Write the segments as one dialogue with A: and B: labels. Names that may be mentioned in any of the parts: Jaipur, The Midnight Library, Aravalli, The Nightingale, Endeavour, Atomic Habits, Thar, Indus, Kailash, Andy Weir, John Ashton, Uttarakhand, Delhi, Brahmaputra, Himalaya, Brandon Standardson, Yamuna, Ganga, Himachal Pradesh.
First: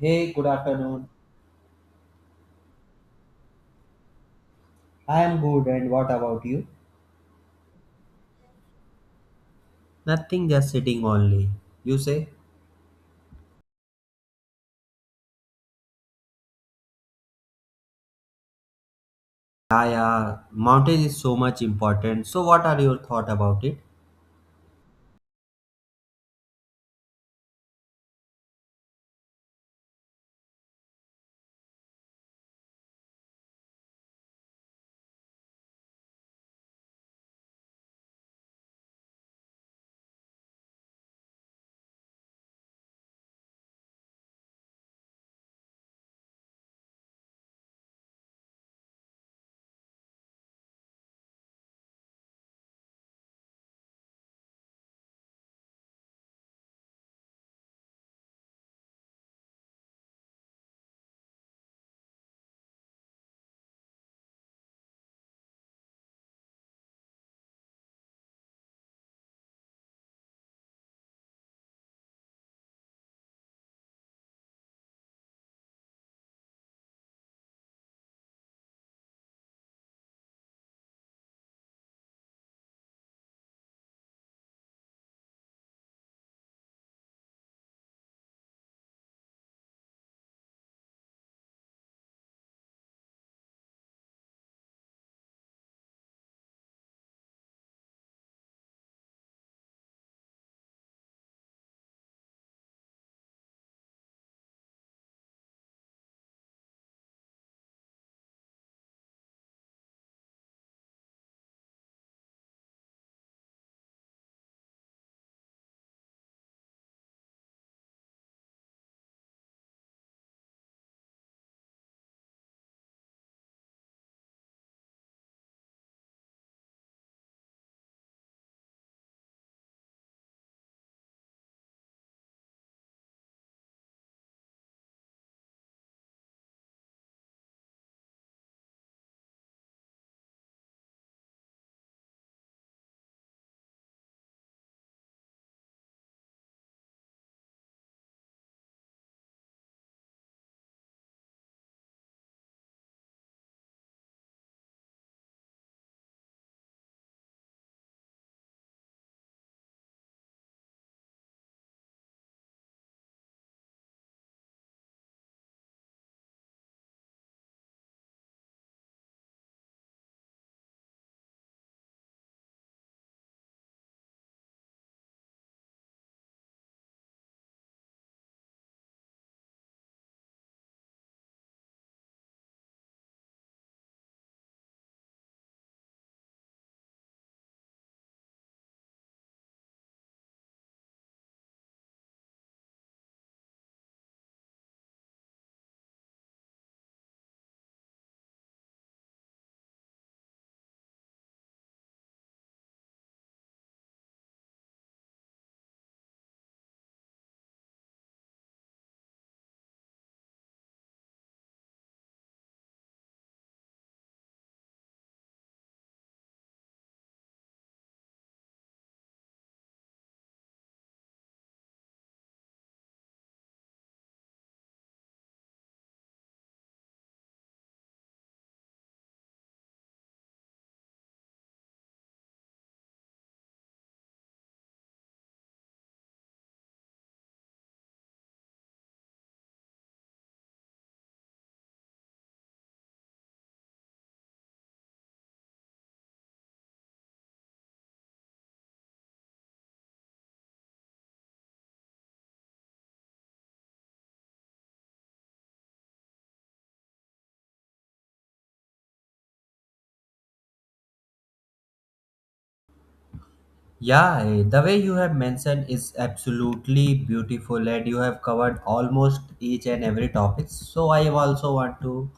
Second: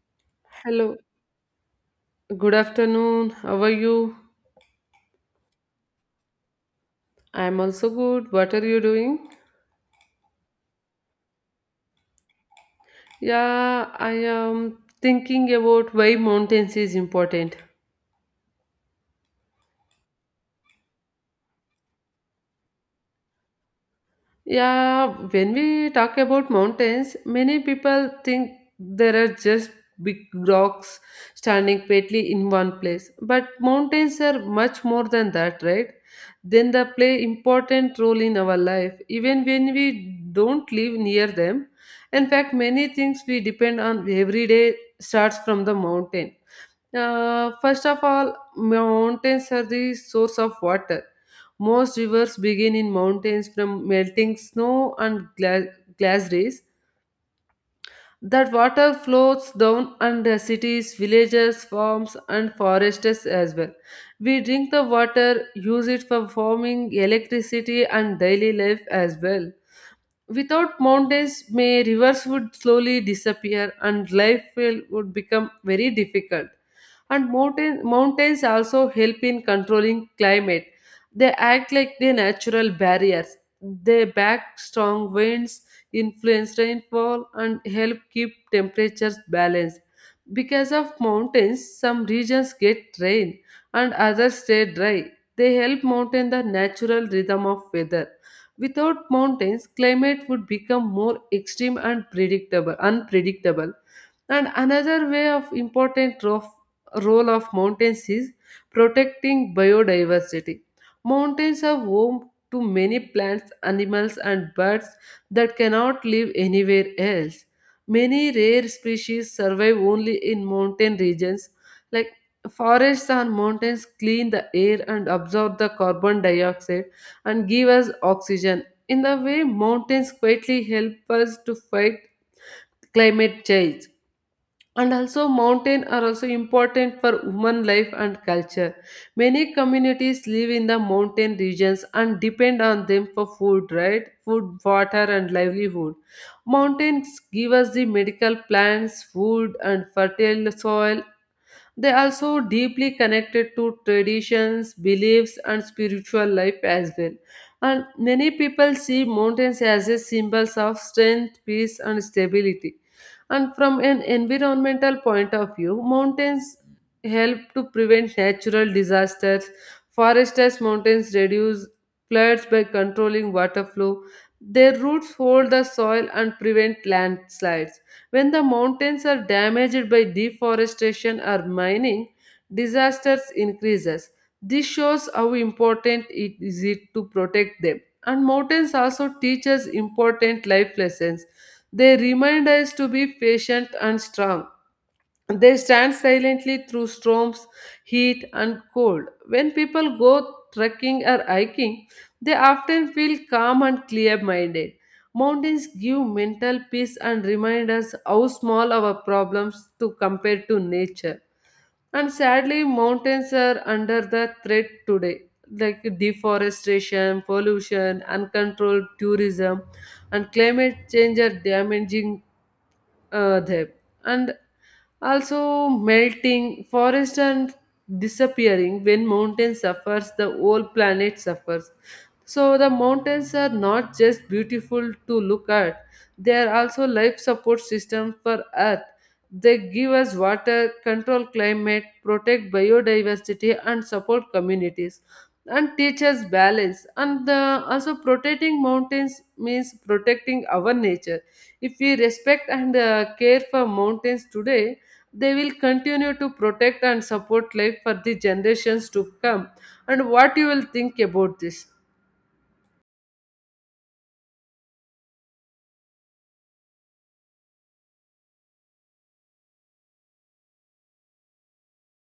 A: Hey, good
B: Hello,
A: afternoon.
B: good afternoon. How are you?
A: I am good, and what about you?
B: I'm also good. What are you doing?
A: Nothing, just sitting only. You say?
B: Yeah, I am thinking about why mountains is important.
A: Yeah, yeah. Mountain is so much important. So, what are your thought about it?
B: Yeah, when we talk about mountains, many people think there are just big rocks standing quietly in one place. But mountains are much more than that, right? Then they play important role in our life, even when we don't live near them. In fact, many things we depend on every day starts from the mountain. First of all, mountains are the source of water, most rivers begin in mountains from melting snow and glass rays. That water flows down under cities, villages, farms, and forests as well. We drink the water, use it for farming, electricity, and daily life as well. Without mountains, may rivers would slowly disappear and life would become very difficult. And mountains also help in controlling climate. They act like the natural barriers. They back strong winds, influence rainfall, and help keep temperatures balanced. Because of mountains, some regions get rain and others stay dry. They help maintain the natural rhythm of weather. Without mountains, climate would become more extreme and unpredictable. And another way of important role of mountains is protecting biodiversity. Mountains are home to many plants, animals, and birds that cannot live anywhere else. Many rare species survive only in mountain regions. Like forests and mountains clean the air and absorb the carbon dioxide and give us oxygen. In the way, mountains quietly help us to fight climate change. And also, mountains are also important for human life and culture. Many communities live in the mountain regions and depend on them for food, right? Food, water, and livelihood. Mountains give us the medical plants, food, and fertile soil, they are also deeply connected to traditions, beliefs, and spiritual life as well. And many people see mountains as a symbols of strength, peace, and stability. And from an environmental point of view, mountains help to prevent natural disasters. Forested mountains reduce floods by controlling water flow. Their roots hold the soil and prevent landslides. When the mountains are damaged by deforestation or mining, disasters increases. This shows how important it is it to protect them. And mountains also teach us important life lessons. They remind us to be patient and strong, they stand silently through storms, heat, and cold. When people go trekking or hiking, they often feel calm and clear minded. Mountains give mental peace and remind us how small our problems to compare to nature. And sadly, mountains are under the threat today, like deforestation, pollution, uncontrolled tourism, and climate change are damaging there and also melting forest and disappearing, when mountain suffers the whole planet suffers, so the mountains are not just beautiful to look at, they are also life support system for earth. They give us water, control climate, protect biodiversity, and support communities, and teach us balance, and also protecting mountains means protecting our nature. If we respect and care for mountains today, they will continue to protect and support life for the generations to come. And what you will think about this?
A: Yeah, the way you have mentioned is absolutely beautiful, and you have covered almost each and every topic. So, I also want to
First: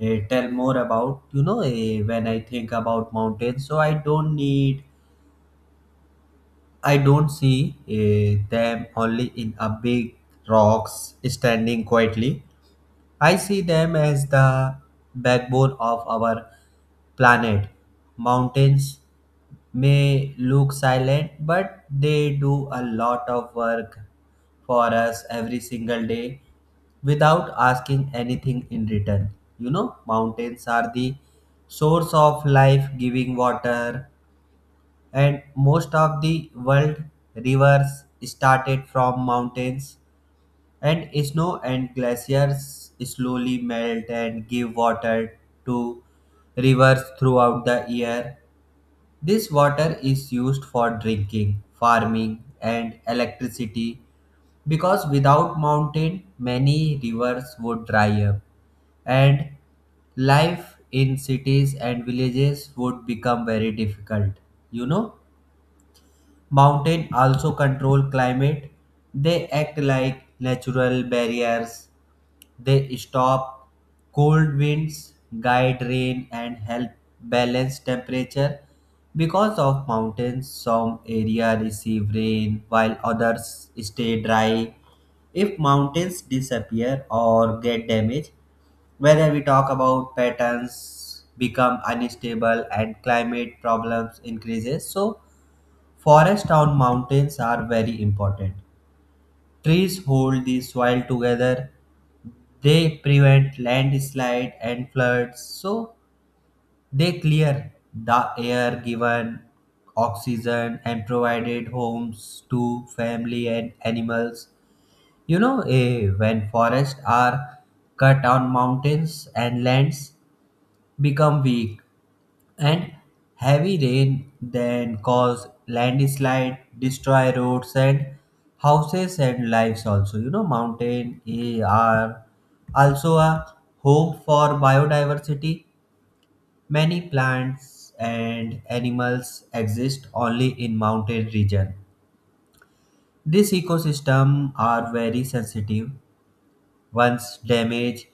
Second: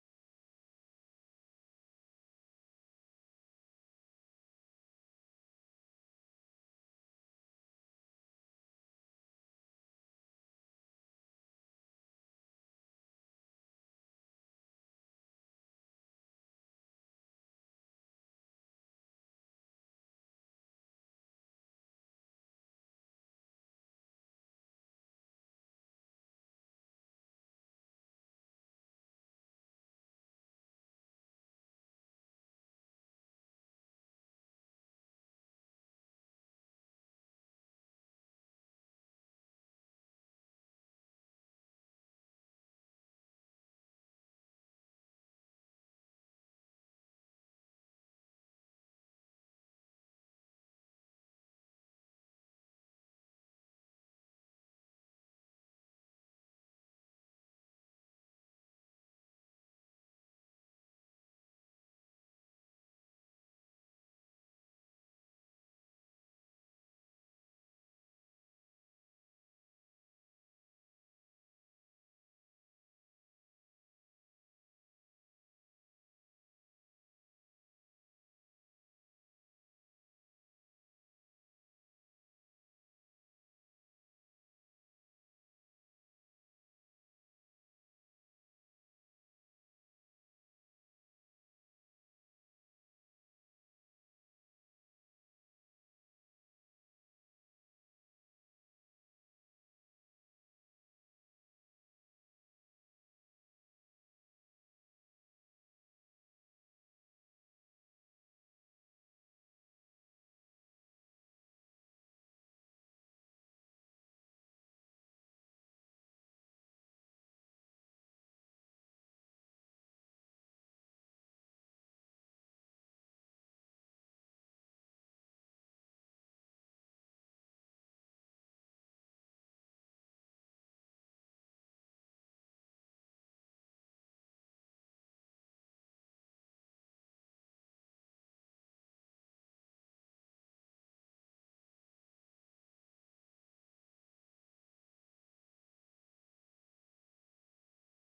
A: tell more about when I think about mountains. So, I don't see them only in a big rocks standing quietly. I see them as the backbone of our planet. Mountains may look silent, but they do a lot of work for us every single day without asking anything in return. You know, mountains are the source of life, giving water, and most of the world rivers started from mountains and snow and glaciers slowly melt and give water to rivers throughout the year. This water is used for drinking, farming, and electricity, because without mountain many rivers would dry up and life in cities and villages would become very difficult. You know, mountain also control climate. They act like natural barriers. They stop cold winds, guide rain, and help balance temperature. Because of mountains, some areas receive rain while others stay dry. If mountains disappear or get damaged, whether we talk about patterns become unstable and climate problems increases. So forests on mountains are very important. Trees hold the soil together, they prevent landslide and floods, so they clear the air, given oxygen, and provided homes to family and animals. You know, when forests are cut on mountains and lands become weak, and heavy rain then cause landslide, destroy roads and houses and lives also. You know, mountain are also a home for biodiversity. Many plants and animals exist only in mountain region. These ecosystem are very sensitive. Once damaged,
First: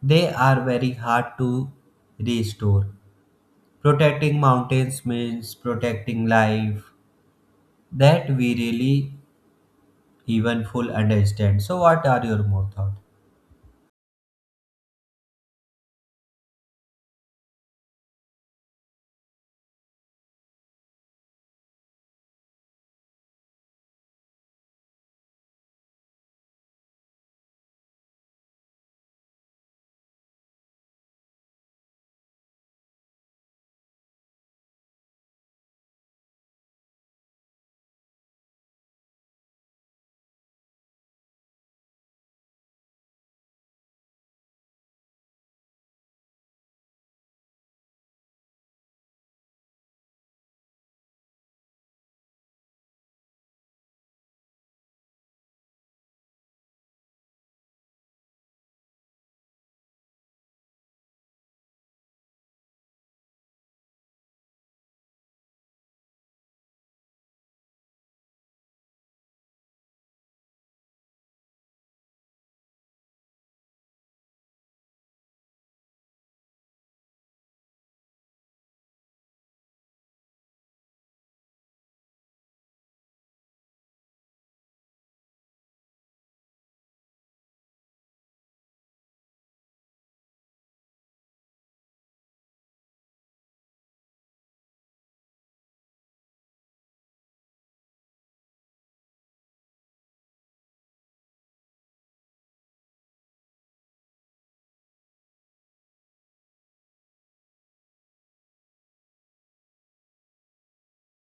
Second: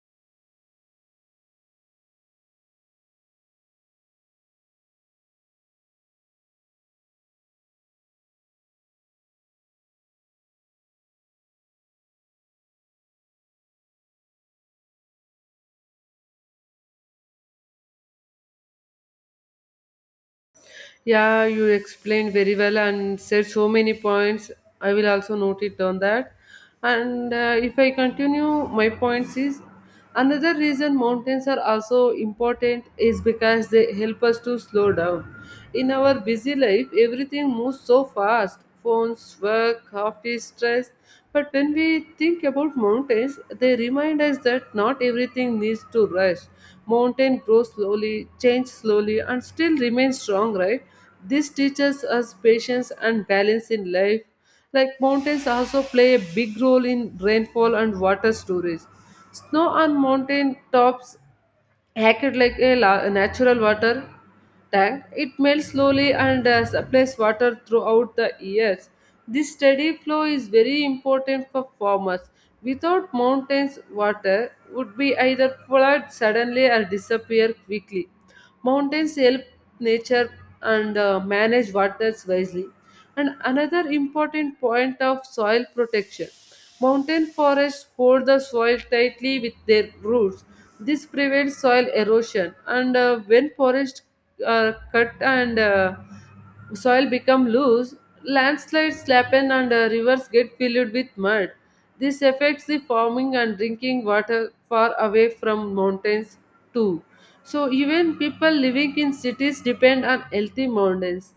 A: they are very hard to restore. Protecting mountains means protecting life that we really even full understand. So what are your more thought?
B: Yeah, you explained very well and said so many points. I will also note it on that. And if I continue, my points is another reason mountains are also important is because they help us to slow down. In our busy life, everything moves so fast, phones, work, office, stress. But when we think about mountains, they remind us that not everything needs to rush. Mountain grows slowly, change slowly, and still remains strong, right? This teaches us patience and balance in life. Like mountains also play a big role in rainfall and water storage. Snow on mountain tops acted like a natural water tank. It melts slowly and supplies water throughout the years. This steady flow is very important for farmers. Without mountains, water would be either flood suddenly or disappear quickly. Mountains help nature and manage waters wisely. And another important point of soil protection. Mountain forests hold the soil tightly with their roots. This prevents soil erosion. And when forests are cut and soil become loose, landslides happen and rivers get filled with mud. This affects the farming and drinking water far away from mountains too. So even people living in cities depend on healthy mountains,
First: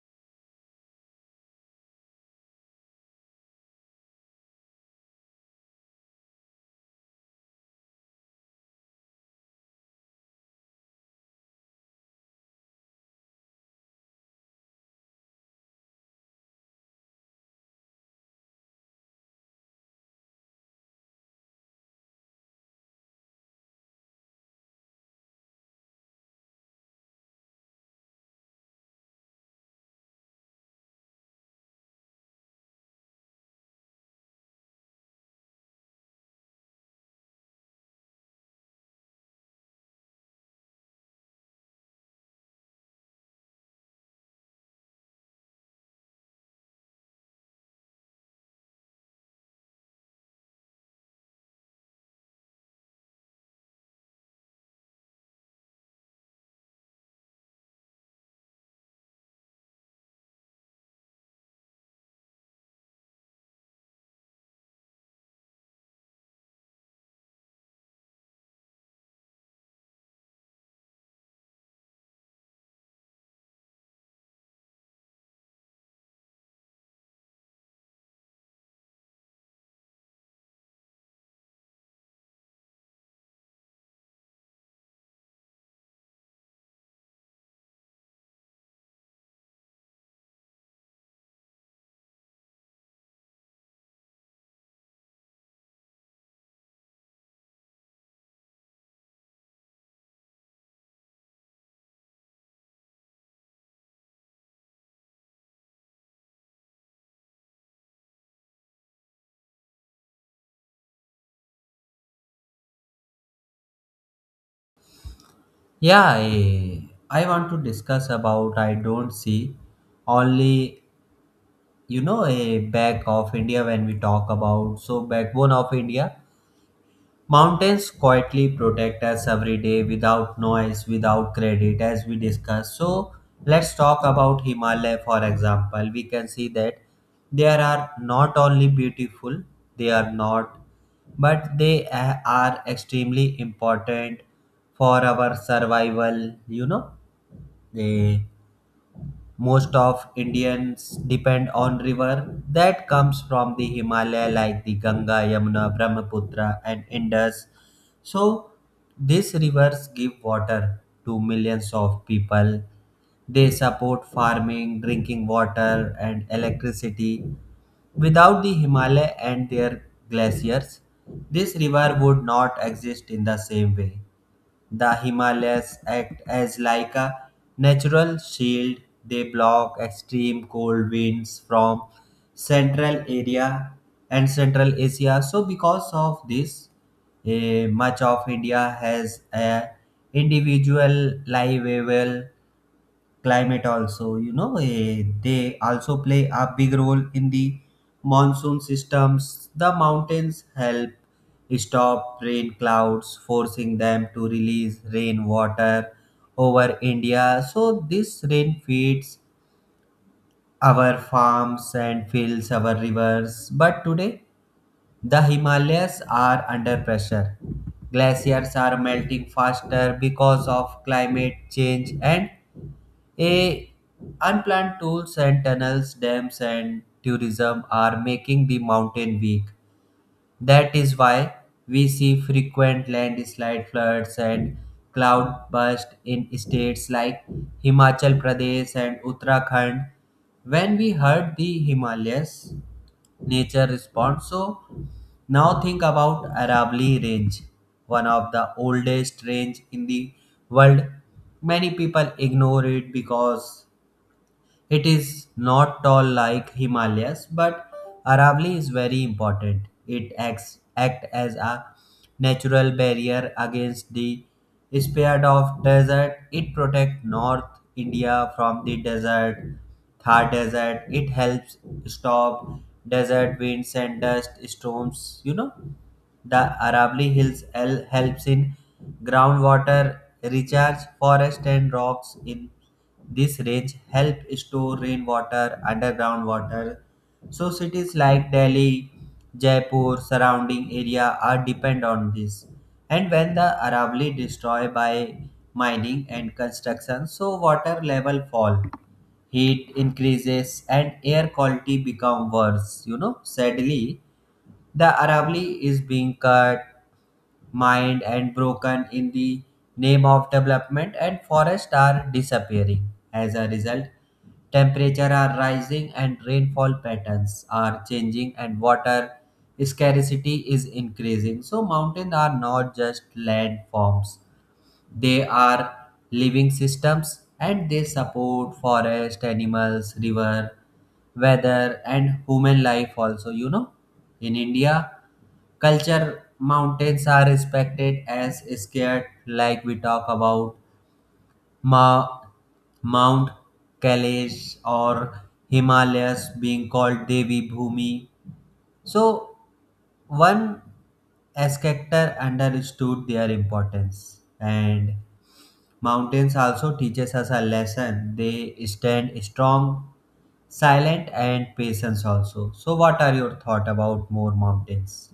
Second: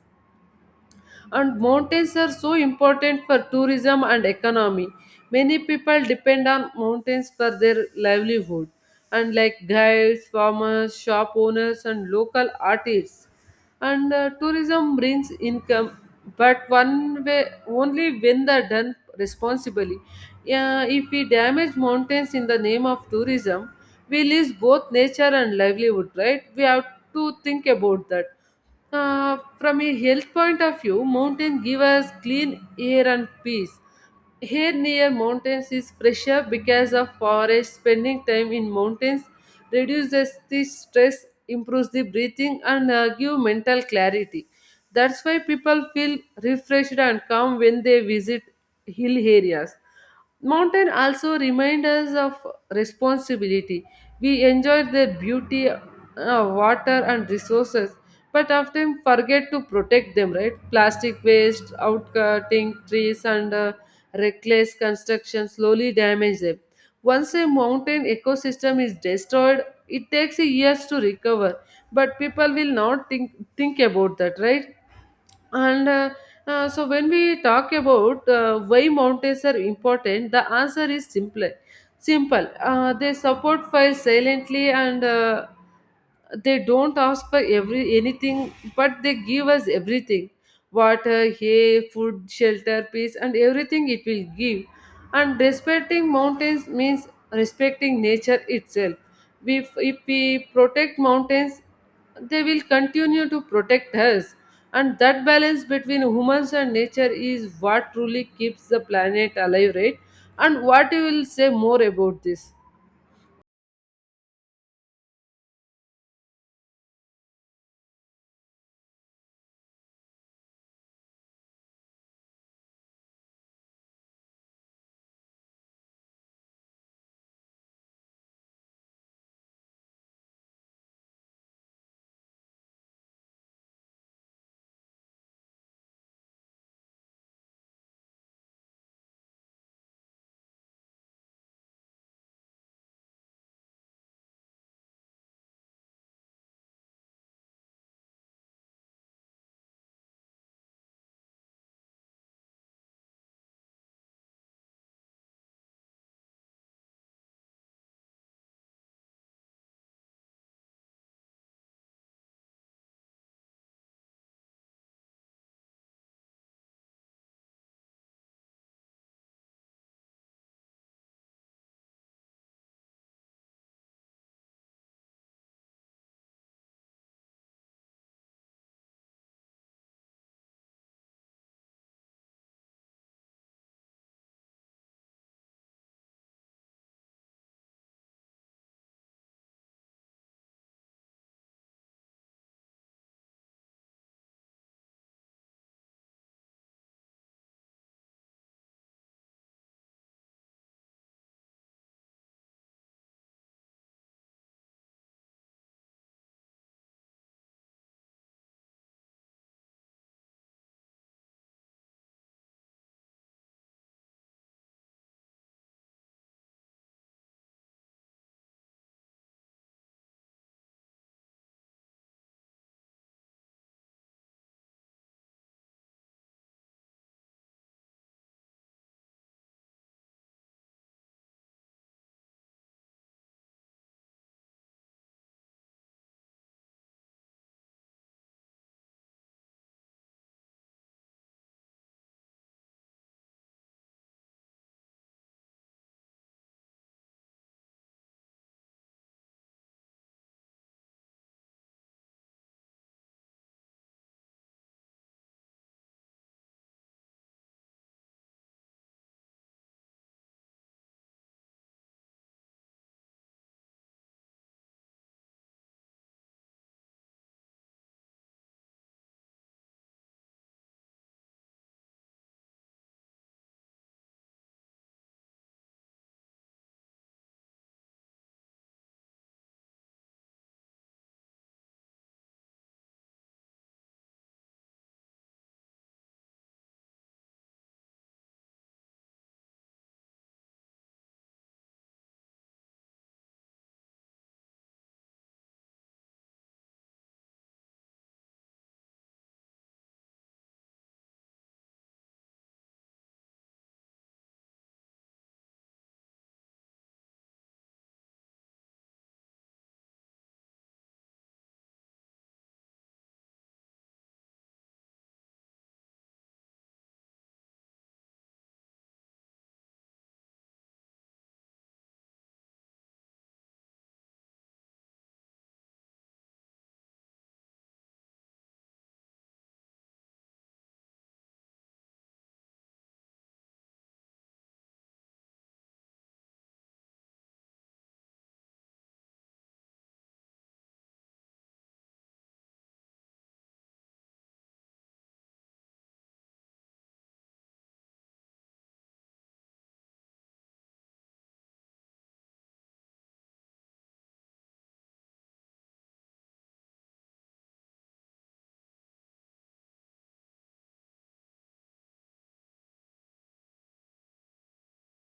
B: and mountains are so important for tourism and economy. Many people depend on mountains for their livelihood, and like guides, farmers, shop owners, and local artists, and tourism brings income, but one way only when they're done responsibly. Yeah, if we damage mountains in the name of tourism, we lose both nature and livelihood, right? We have to think about that. From a health point of view, mountains give us clean air and peace. Air near mountains is fresher because of forest. Spending time in mountains reduces the stress, improves the breathing, and give mental clarity. That's why people feel refreshed and calm when they visit hill areas. Mountain also remind us of responsibility. We enjoy their beauty, water, and resources, but often forget to protect them, right? Plastic waste, outcutting trees, and reckless construction slowly damage them. Once a mountain ecosystem is destroyed, it takes years to recover, but people will not think about that, right? And so, when we talk about why mountains are important, the answer is simple. Simple. They support fire silently, and they don't ask for every anything, but they give us everything: water, hay, food, shelter, peace, and everything it will give. And respecting mountains means respecting nature itself. We, if we protect mountains, they will continue to protect us, and that balance between humans and nature is what truly keeps the planet alive, right? And what you will say more about this?
A: Yeah, I want to discuss about, I don't see only, a back of India, when we talk about, so backbone of India. Mountains quietly protect us every day without noise, without credit, as we discussed. So, let's talk about Himalaya, for example. We can see that there are not only beautiful, they are not, but they are extremely important for our survival. You know, they, most of Indians depend on river that comes from the Himalaya like the Ganga, Yamuna, Brahmaputra and Indus. So these rivers give water to millions of people. They support farming, drinking water and electricity. Without the Himalaya and their glaciers, this river would not exist in the same way. The Himalayas act as like a natural shield. They block extreme cold winds from central area and central Asia. So because of this, much of India has a individual livable climate also. You know, they also play a big role in the monsoon systems. The mountains help stop rain clouds, forcing them to release rainwater over India. So this rain feeds our farms and fills our rivers, but today the Himalayas are under pressure. Glaciers are melting faster because of climate change, and a unplanned tools and tunnels, dams and tourism are making the mountain weak. That is why we see frequent landslide, floods and cloud burst in states like Himachal Pradesh and Uttarakhand. When we heard the Himalayas, nature responds. So now think about Aravalli Range, one of the oldest range in the world. Many people ignore it because it is not tall like Himalayas, but Aravali is very important. It act as a natural barrier against the spread of desert. It protects North India from the desert, Thar desert. It helps stop desert winds and dust storms. You know, the Arable Hills L helps in groundwater recharge. Forests and rocks in this range help store rainwater, underground water. So cities like Delhi, Jaipur, surrounding area are depend on this. And when the Arable destroyed by mining and construction, so water level fall, heat increases, and air quality become worse. You know, sadly, the Arable is being cut, mined and broken in the name of development, and forests are disappearing. As a result, temperature are rising and rainfall patterns are changing and water scarcity is increasing. So mountains are not just landforms. They are living systems and they support forest, animals, river, weather and human life also, you know. In India, culture mountains are respected as scared, like we talk about Ma- mount Kailash or Himalayas being called Devi Bhumi. So one Escactor understood their importance, and mountains also teaches us a lesson. They stand strong, silent and patience also. So what are your thought about more mountains?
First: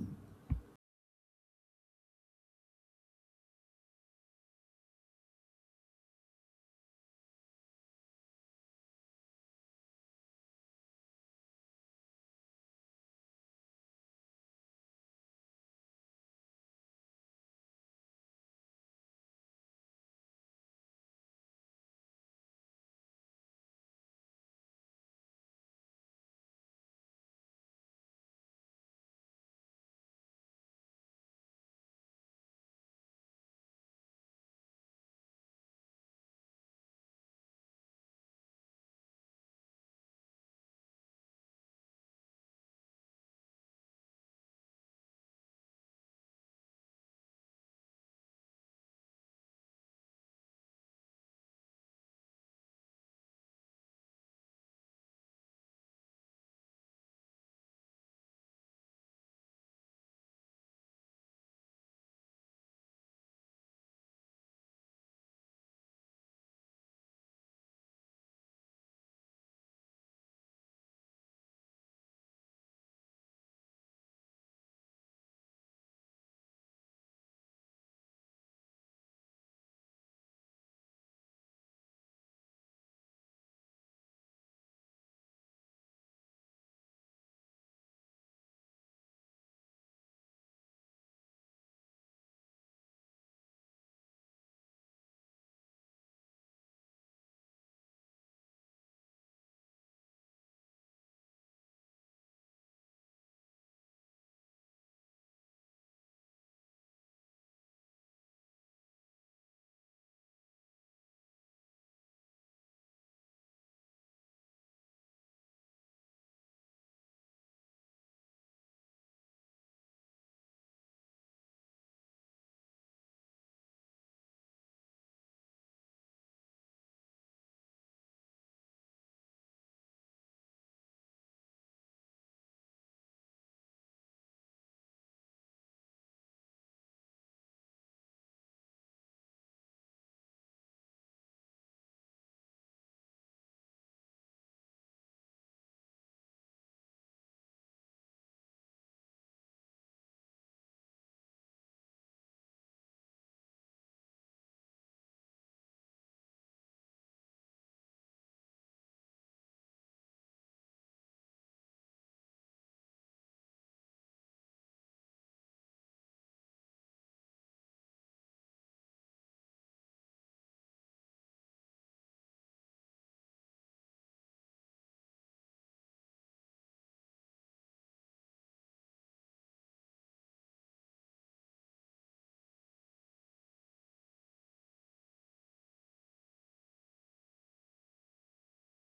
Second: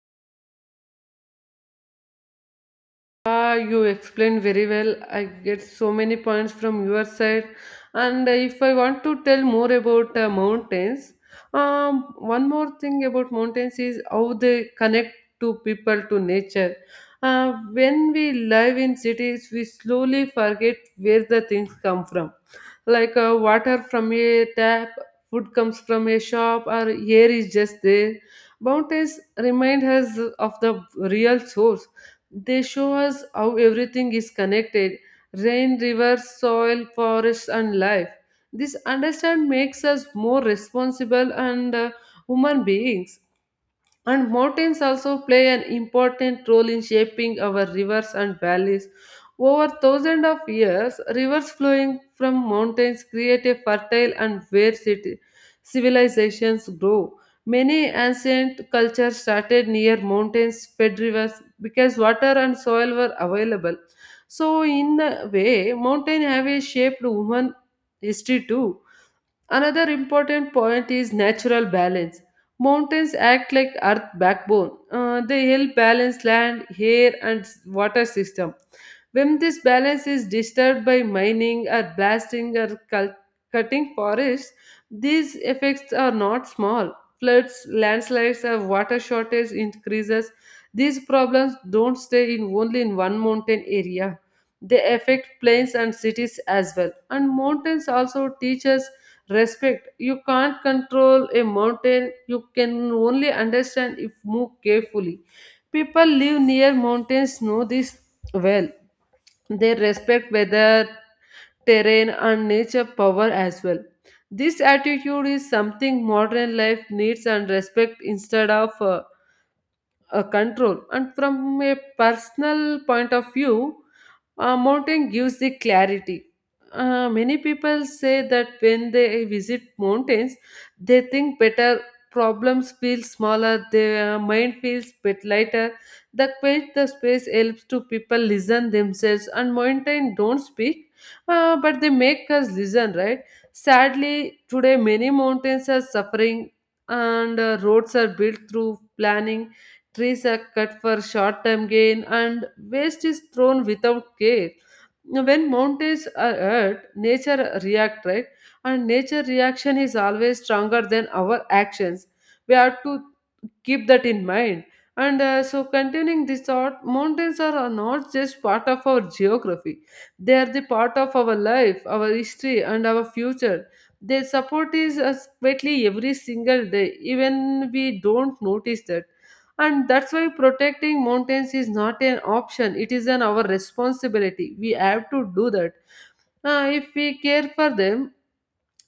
B: Ah, you explained very well. I get so many points from your side. And if I want to tell more about mountains, one more thing about mountains is how they connect to people to nature. When we live in cities, we slowly forget where the things come from, like water from a tap, food comes from a shop, or air is just there. Mountains remind us of the real source, they show us how everything is connected, rain, rivers, soil, forests, and life. This understand makes us more responsible and human beings. And mountains also play an important role in shaping our rivers and valleys. Over thousands of years, rivers flowing from mountains create a fertile and where civilizations grow. Many ancient cultures started near mountains fed rivers because water and soil were available. So, in a way, mountains have a shaped human history too. Another important point is natural balance. Mountains act like earth backbone. They help balance land, air, and water system. When this balance is disturbed by mining or blasting or cutting forests, these effects are not small. Floods, landslides, or water shortage increases. These problems don't stay in only in one mountain area. They affect plains and cities as well. And mountains also teach us respect. You can't control a mountain. You can only understand if move carefully. People live near mountains know this well. They respect weather, terrain, and nature power as well. This attitude is something modern life needs and respect instead of control. And from a personal point of view, mountain gives the clarity. Uh, many people say that when they visit mountains, they think better, problems feel smaller, their mind feels bit lighter. The quiet, the space helps to people listen themselves, and mountain don't speak, but they make us listen, right? Sadly today many mountains are suffering, and roads are built through planning. Trees are cut for short term gain, and waste is thrown without care. When mountains are hurt, nature react, right? And nature reaction is always stronger than our actions. We have to keep that in mind. And so, continuing this thought, mountains are not just part of our geography, they are the part of our life, our history, and our future. Their support is us quietly every single day, even we don't notice that, and that's why protecting mountains is not an option, it is an our responsibility, we have to do that. If we care for them,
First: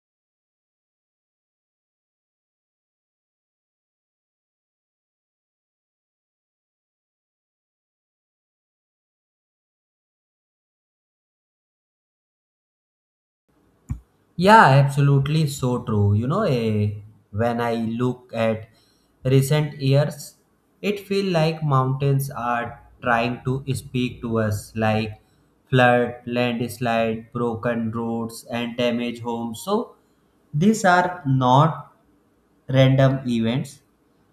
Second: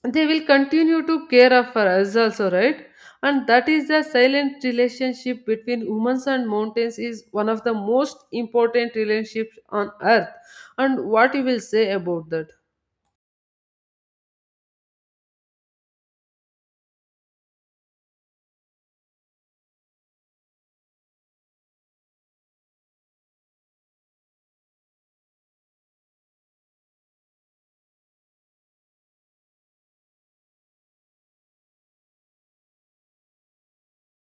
B: they will continue to care of for us also, right? And that is the silent relationship between humans and mountains is one of the most important relationships on earth. And what you will say about that?
A: Yeah, absolutely so true. You know, when I look at recent years, it feels like mountains are trying to speak to us like flood, landslide, broken roads and damaged homes. So these are not random events.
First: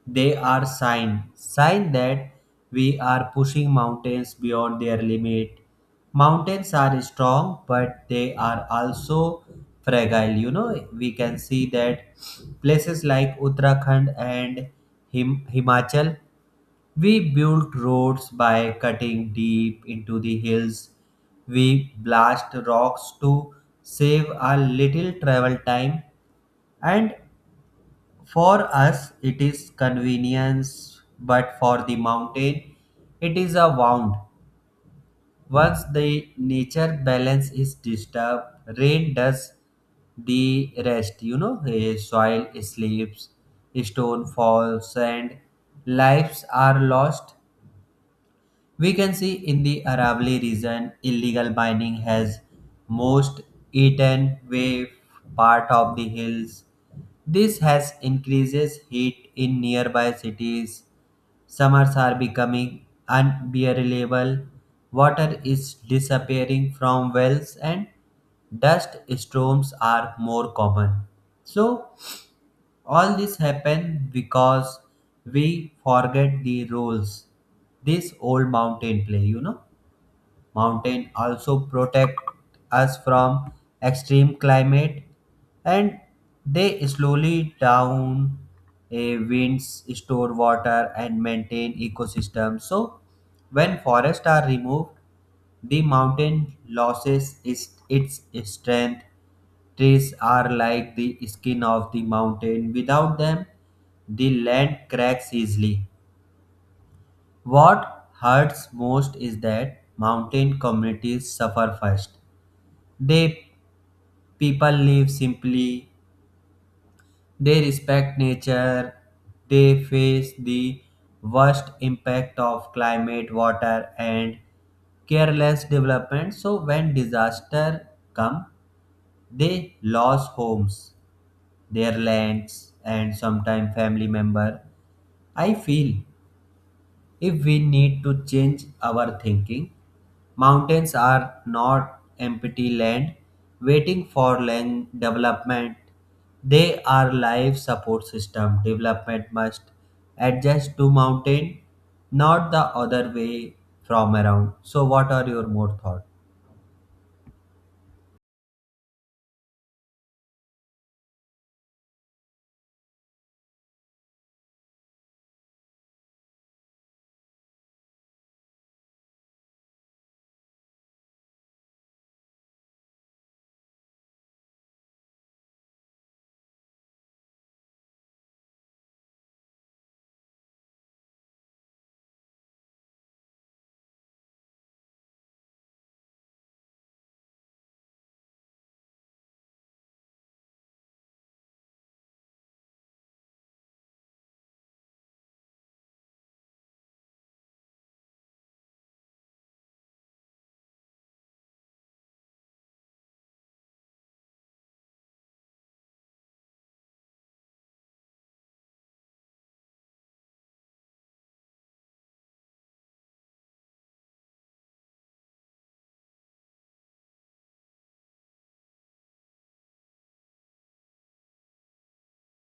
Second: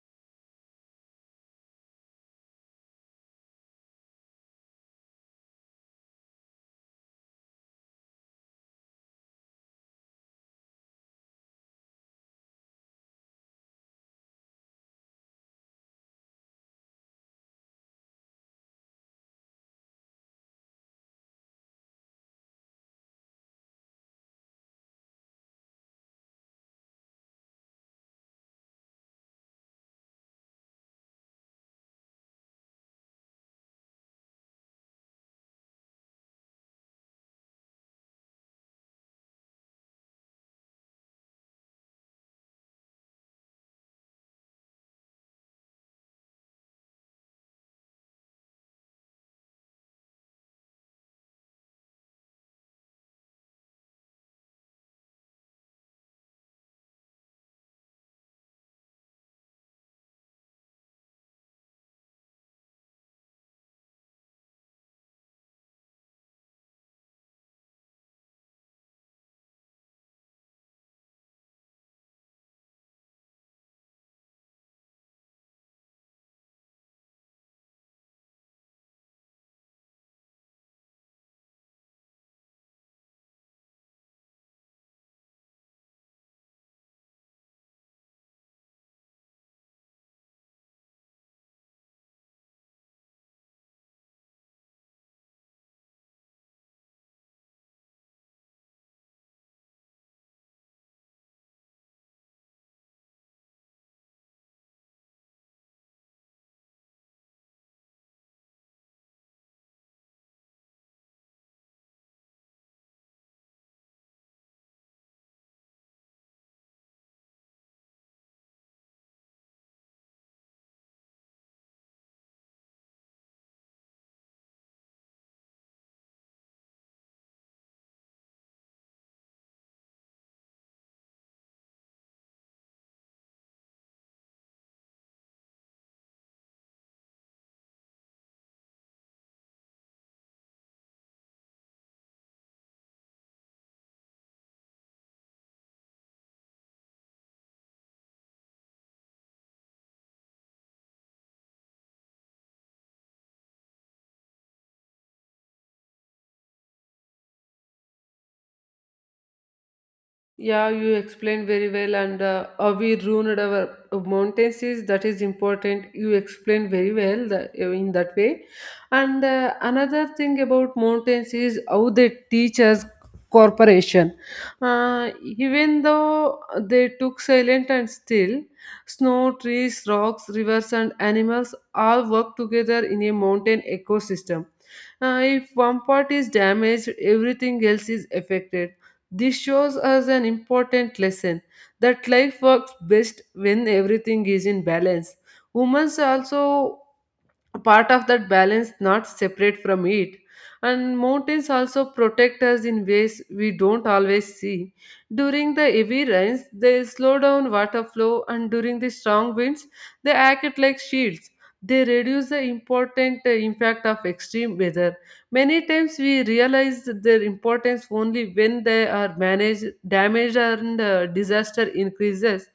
A: They are sign that we are pushing mountains beyond their limit. Mountains are strong, but they are also fragile. You know, we can see that places like Uttarakhand and Himachal, we built roads by cutting deep into the hills. We blast rocks to save a little travel time. And for us, it is convenience, but for the mountain, it is a wound. Once the nature balance is disturbed, rain does the rest. You know, soil sleeps, stone falls, and lives are lost. We can see in the Aravalli region, illegal mining has most eaten away part of the hills. This has increases heat in nearby cities. Summers are becoming unbearable. Water is disappearing from wells and dust storms are more common. So all this happen because we forget the rules. This old mountain play, you know. Mountain also protect us from extreme climate, and they slowly down a winds, store water and maintain ecosystem. So when forests are removed, the mountain loses is its strength. Trees are like the skin of the mountain. Without them, the land cracks easily. What hurts most is that mountain communities suffer first. They, people live simply, they respect nature, they face the worst impact of climate, water and careless development. So when disaster come, they lost homes, their lands and sometimes family member. I feel if we need to change our thinking, mountains are not empty land waiting for land development. They are life support system. Development must adjust to mountain, not the other way from around. So what are your more thoughts?
B: Yeah, you explained very well, and we ruined our mountains. Is that is important? You explained very well that, in that way. And another thing about mountains is how they teach us corporation. Even though they took silent and still, snow, trees, rocks, rivers, and animals all work together in a mountain ecosystem. If one part is damaged, everything else is affected, this shows us an important lesson that life works best when everything is in balance. Humans also a part of that balance, not separate from it. And mountains also protect us in ways we don't always see. During the heavy rains, they slow down water flow, and during the strong winds, they act like shields. They reduce the important impact of extreme weather. Many times we realize their importance only when they are managed damage and disaster increases.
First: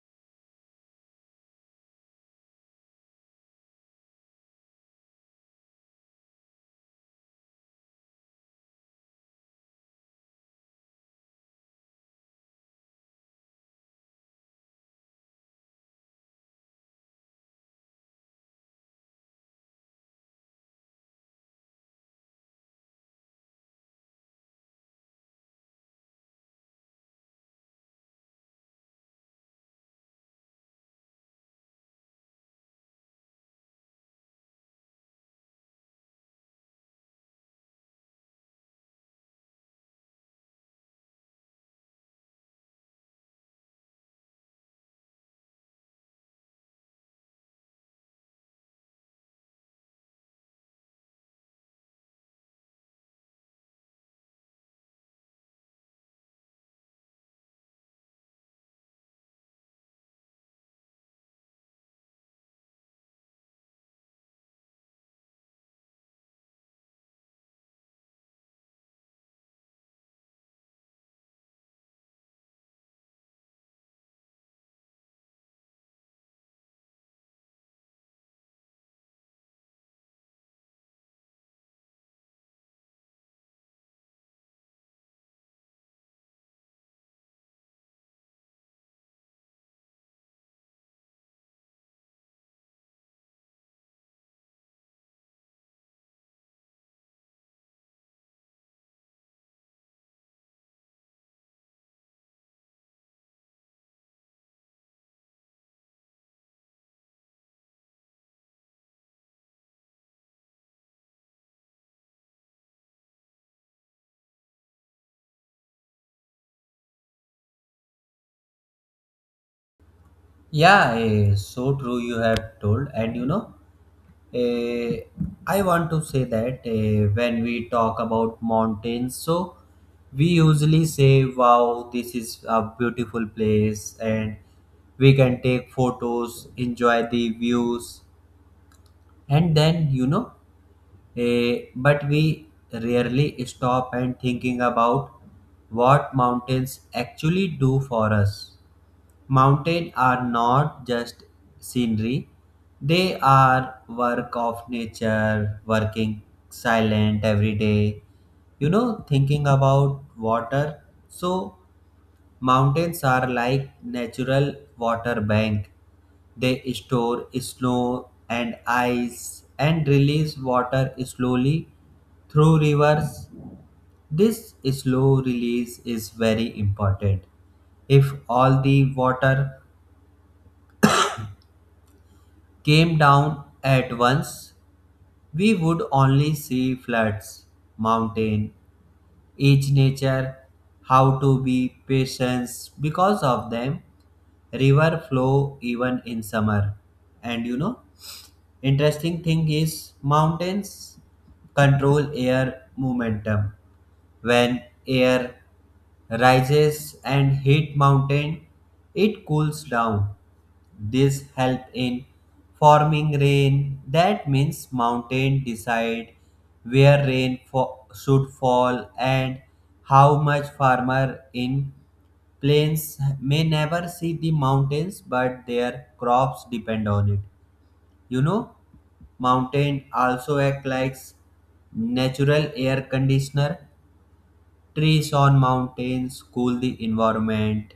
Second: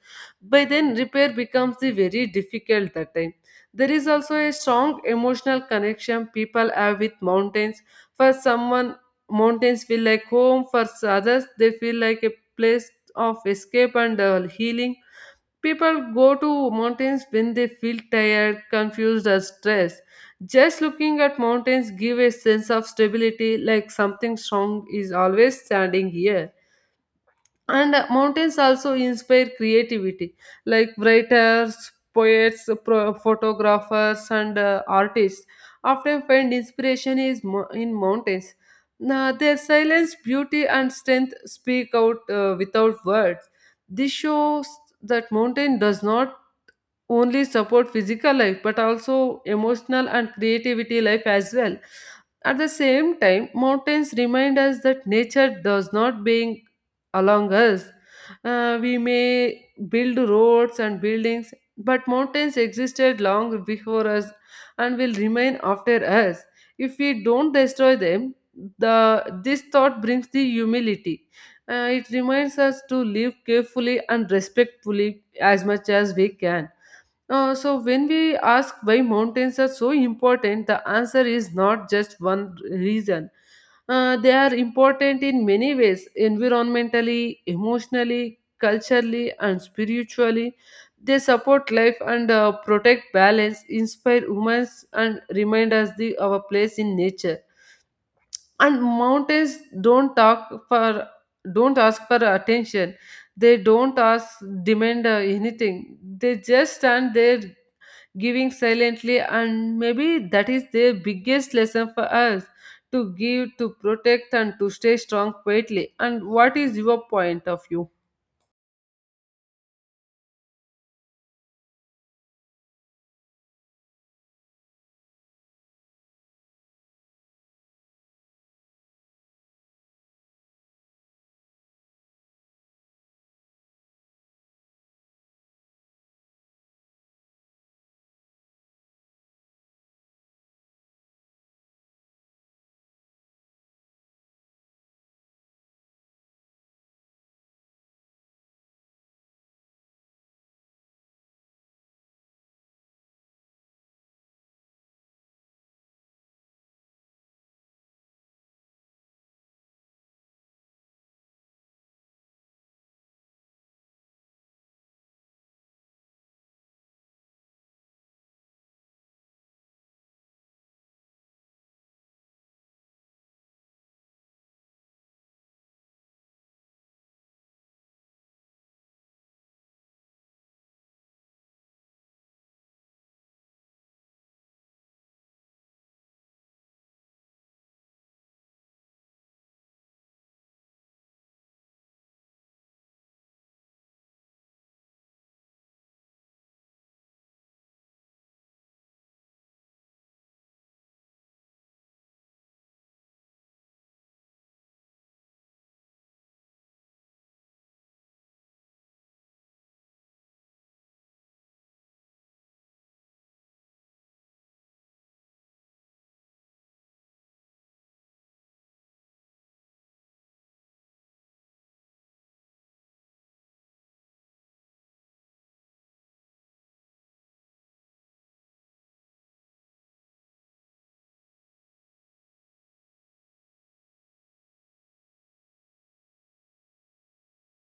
B: By then repair becomes the very difficult that time. There is also a strong emotional connection people have with mountains. For someone, mountains feel like home. For others, they feel like a place of escape and healing. People go to mountains when they feel tired, confused, or stressed. Just looking at mountains give a sense of stability, like something strong is always standing here. And mountains also inspire creativity, like writers, poets, photographers, and artists often find inspiration is in mountains. Now, their silence, beauty, and strength speak out without words. This shows that mountain does not only support physical life but also emotional and creativity life as well. At the same time, mountains remind us that nature does not being along us. We may build roads and buildings, but mountains existed long before us and will remain after us if we don't destroy them. The this thought brings the humility. It reminds us to live carefully and respectfully as much as we can. So, when we ask why mountains are so important, the answer is not just one reason. They are important in many ways, environmentally, emotionally, culturally, and spiritually. They support life and protect balance, inspire humans, and remind us the, our place in nature. And mountains don't talk for don't ask for attention. They don't ask demand anything. They just stand there giving silently, and maybe that is their biggest lesson for us, to give, to protect, and to stay strong quietly. And what is your point of view?
A: Yeah, so true you have told, and you know, Eh, I want to say that when we talk about mountains, so we usually say, wow, this is a beautiful place, and we can take photos, enjoy the views, and then, but we rarely stop and thinking about what mountains actually do for us. Mountains are not just scenery, they are work of nature, working silent every day. You know, thinking about water, so mountains are like natural water bank. They store snow and ice and release water slowly through rivers. This slow release is very important. If all the water came down at once, we would only see floods, mountain, each nature, how to be patient. Because of them, river flow even in summer. And you know, interesting thing is mountains control air momentum. When air rises and heat mountain, it cools down. This help in forming rain. That means mountain decide where rain should fall and how much. Farmer in plains may never see the mountains but their crops depend on it. You know, mountain also act like natural air conditioner. Trees on mountains cool the environment,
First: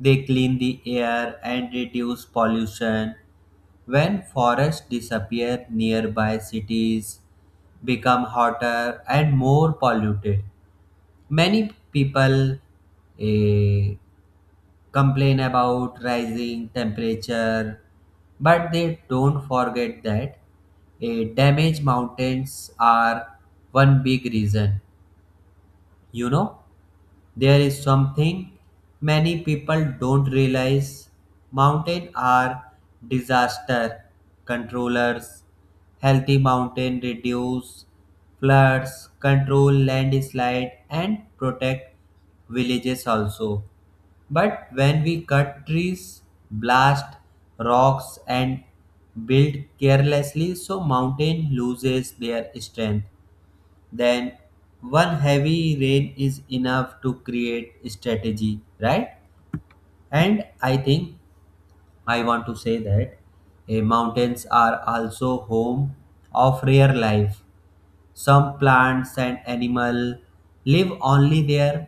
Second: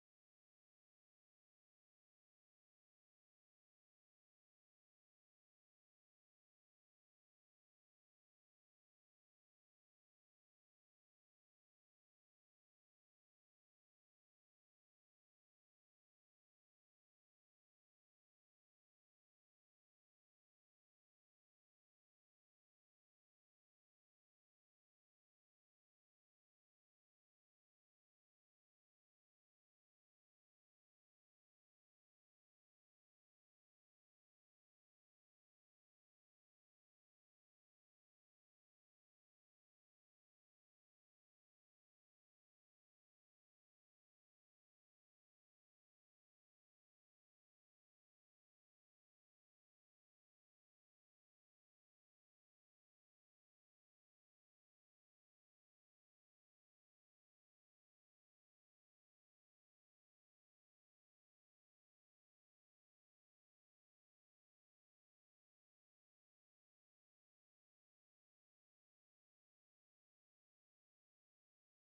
A: they clean the air and reduce pollution. When forests disappear, nearby cities become hotter and more polluted. Many people eh, complain about rising temperature, but they don't forget that damaged mountains are one big reason, you know. There is something many people don't realize. Mountains are disaster controllers. Healthy mountain reduce floods, control landslide and protect villages also. But when we cut trees, blast rocks and build carelessly, so mountain loses their strength, then one heavy rain is enough to create strategy, right? And I think, I want to say that mountains are also home of rare life. Some plants and animal live only there.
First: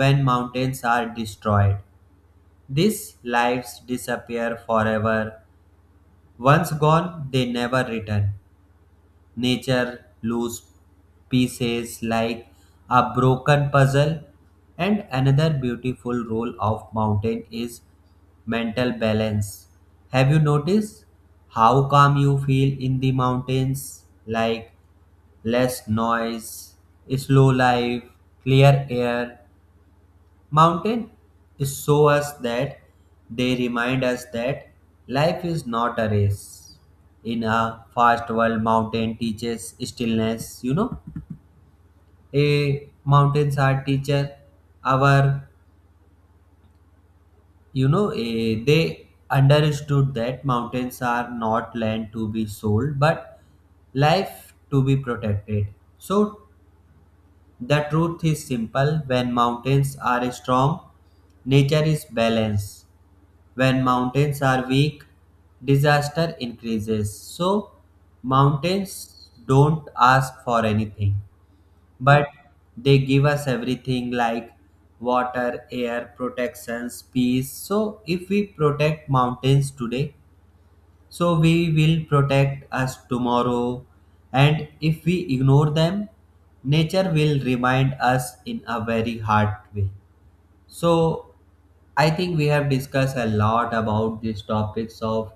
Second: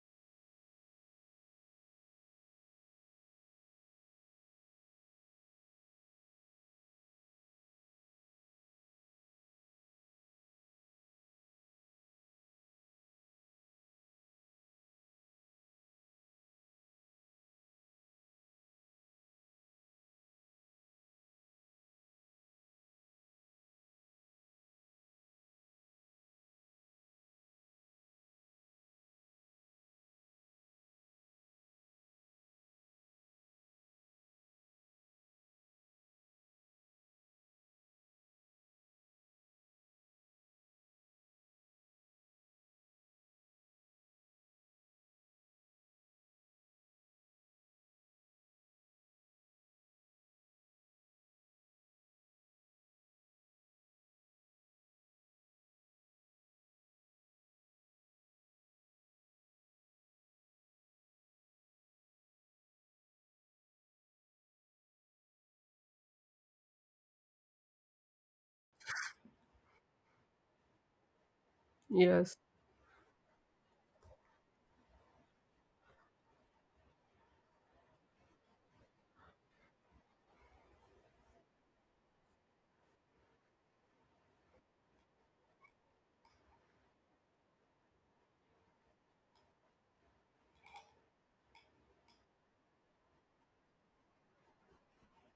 A: When mountains are destroyed, these lives disappear forever. Once gone, they never return. Nature lose pieces like a broken puzzle. And another beautiful role of mountain is mental balance. Have you noticed how calm you feel in the mountains, like less noise, slow life, clear air? Mountain is show us that, they remind us that life is not a race. In a fast world, mountain teaches stillness. You know, a mountains are teacher. Our, they understood that mountains are not land to be sold, but life to be protected. So the truth is simple. When mountains are strong, nature is balanced. When mountains are weak, disaster increases. So, mountains don't ask for anything, but
B: Yes.
A: they give us everything like water, air, protections, peace. So, if we protect mountains today, so we will protect us tomorrow. And if we ignore them, nature will remind us in a very hard way. So, I think we have discussed a lot about these topics of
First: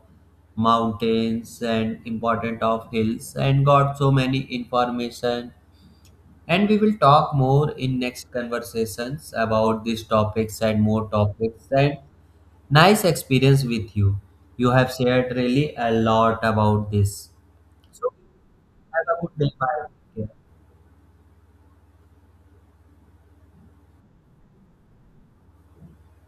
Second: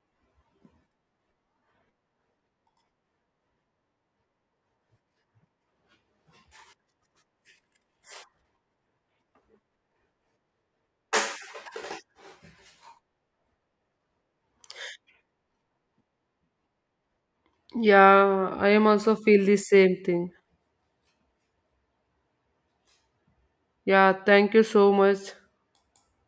A: mountains and important of hills and got so many information, and we will talk more in next conversations about these topics and more topics. And nice experience with you. You have shared really a lot about this. So
B: Yeah, I am
A: have
B: also
A: a good
B: feel
A: day.
B: the same
A: Bye.
B: thing. Yeah, thank you so much.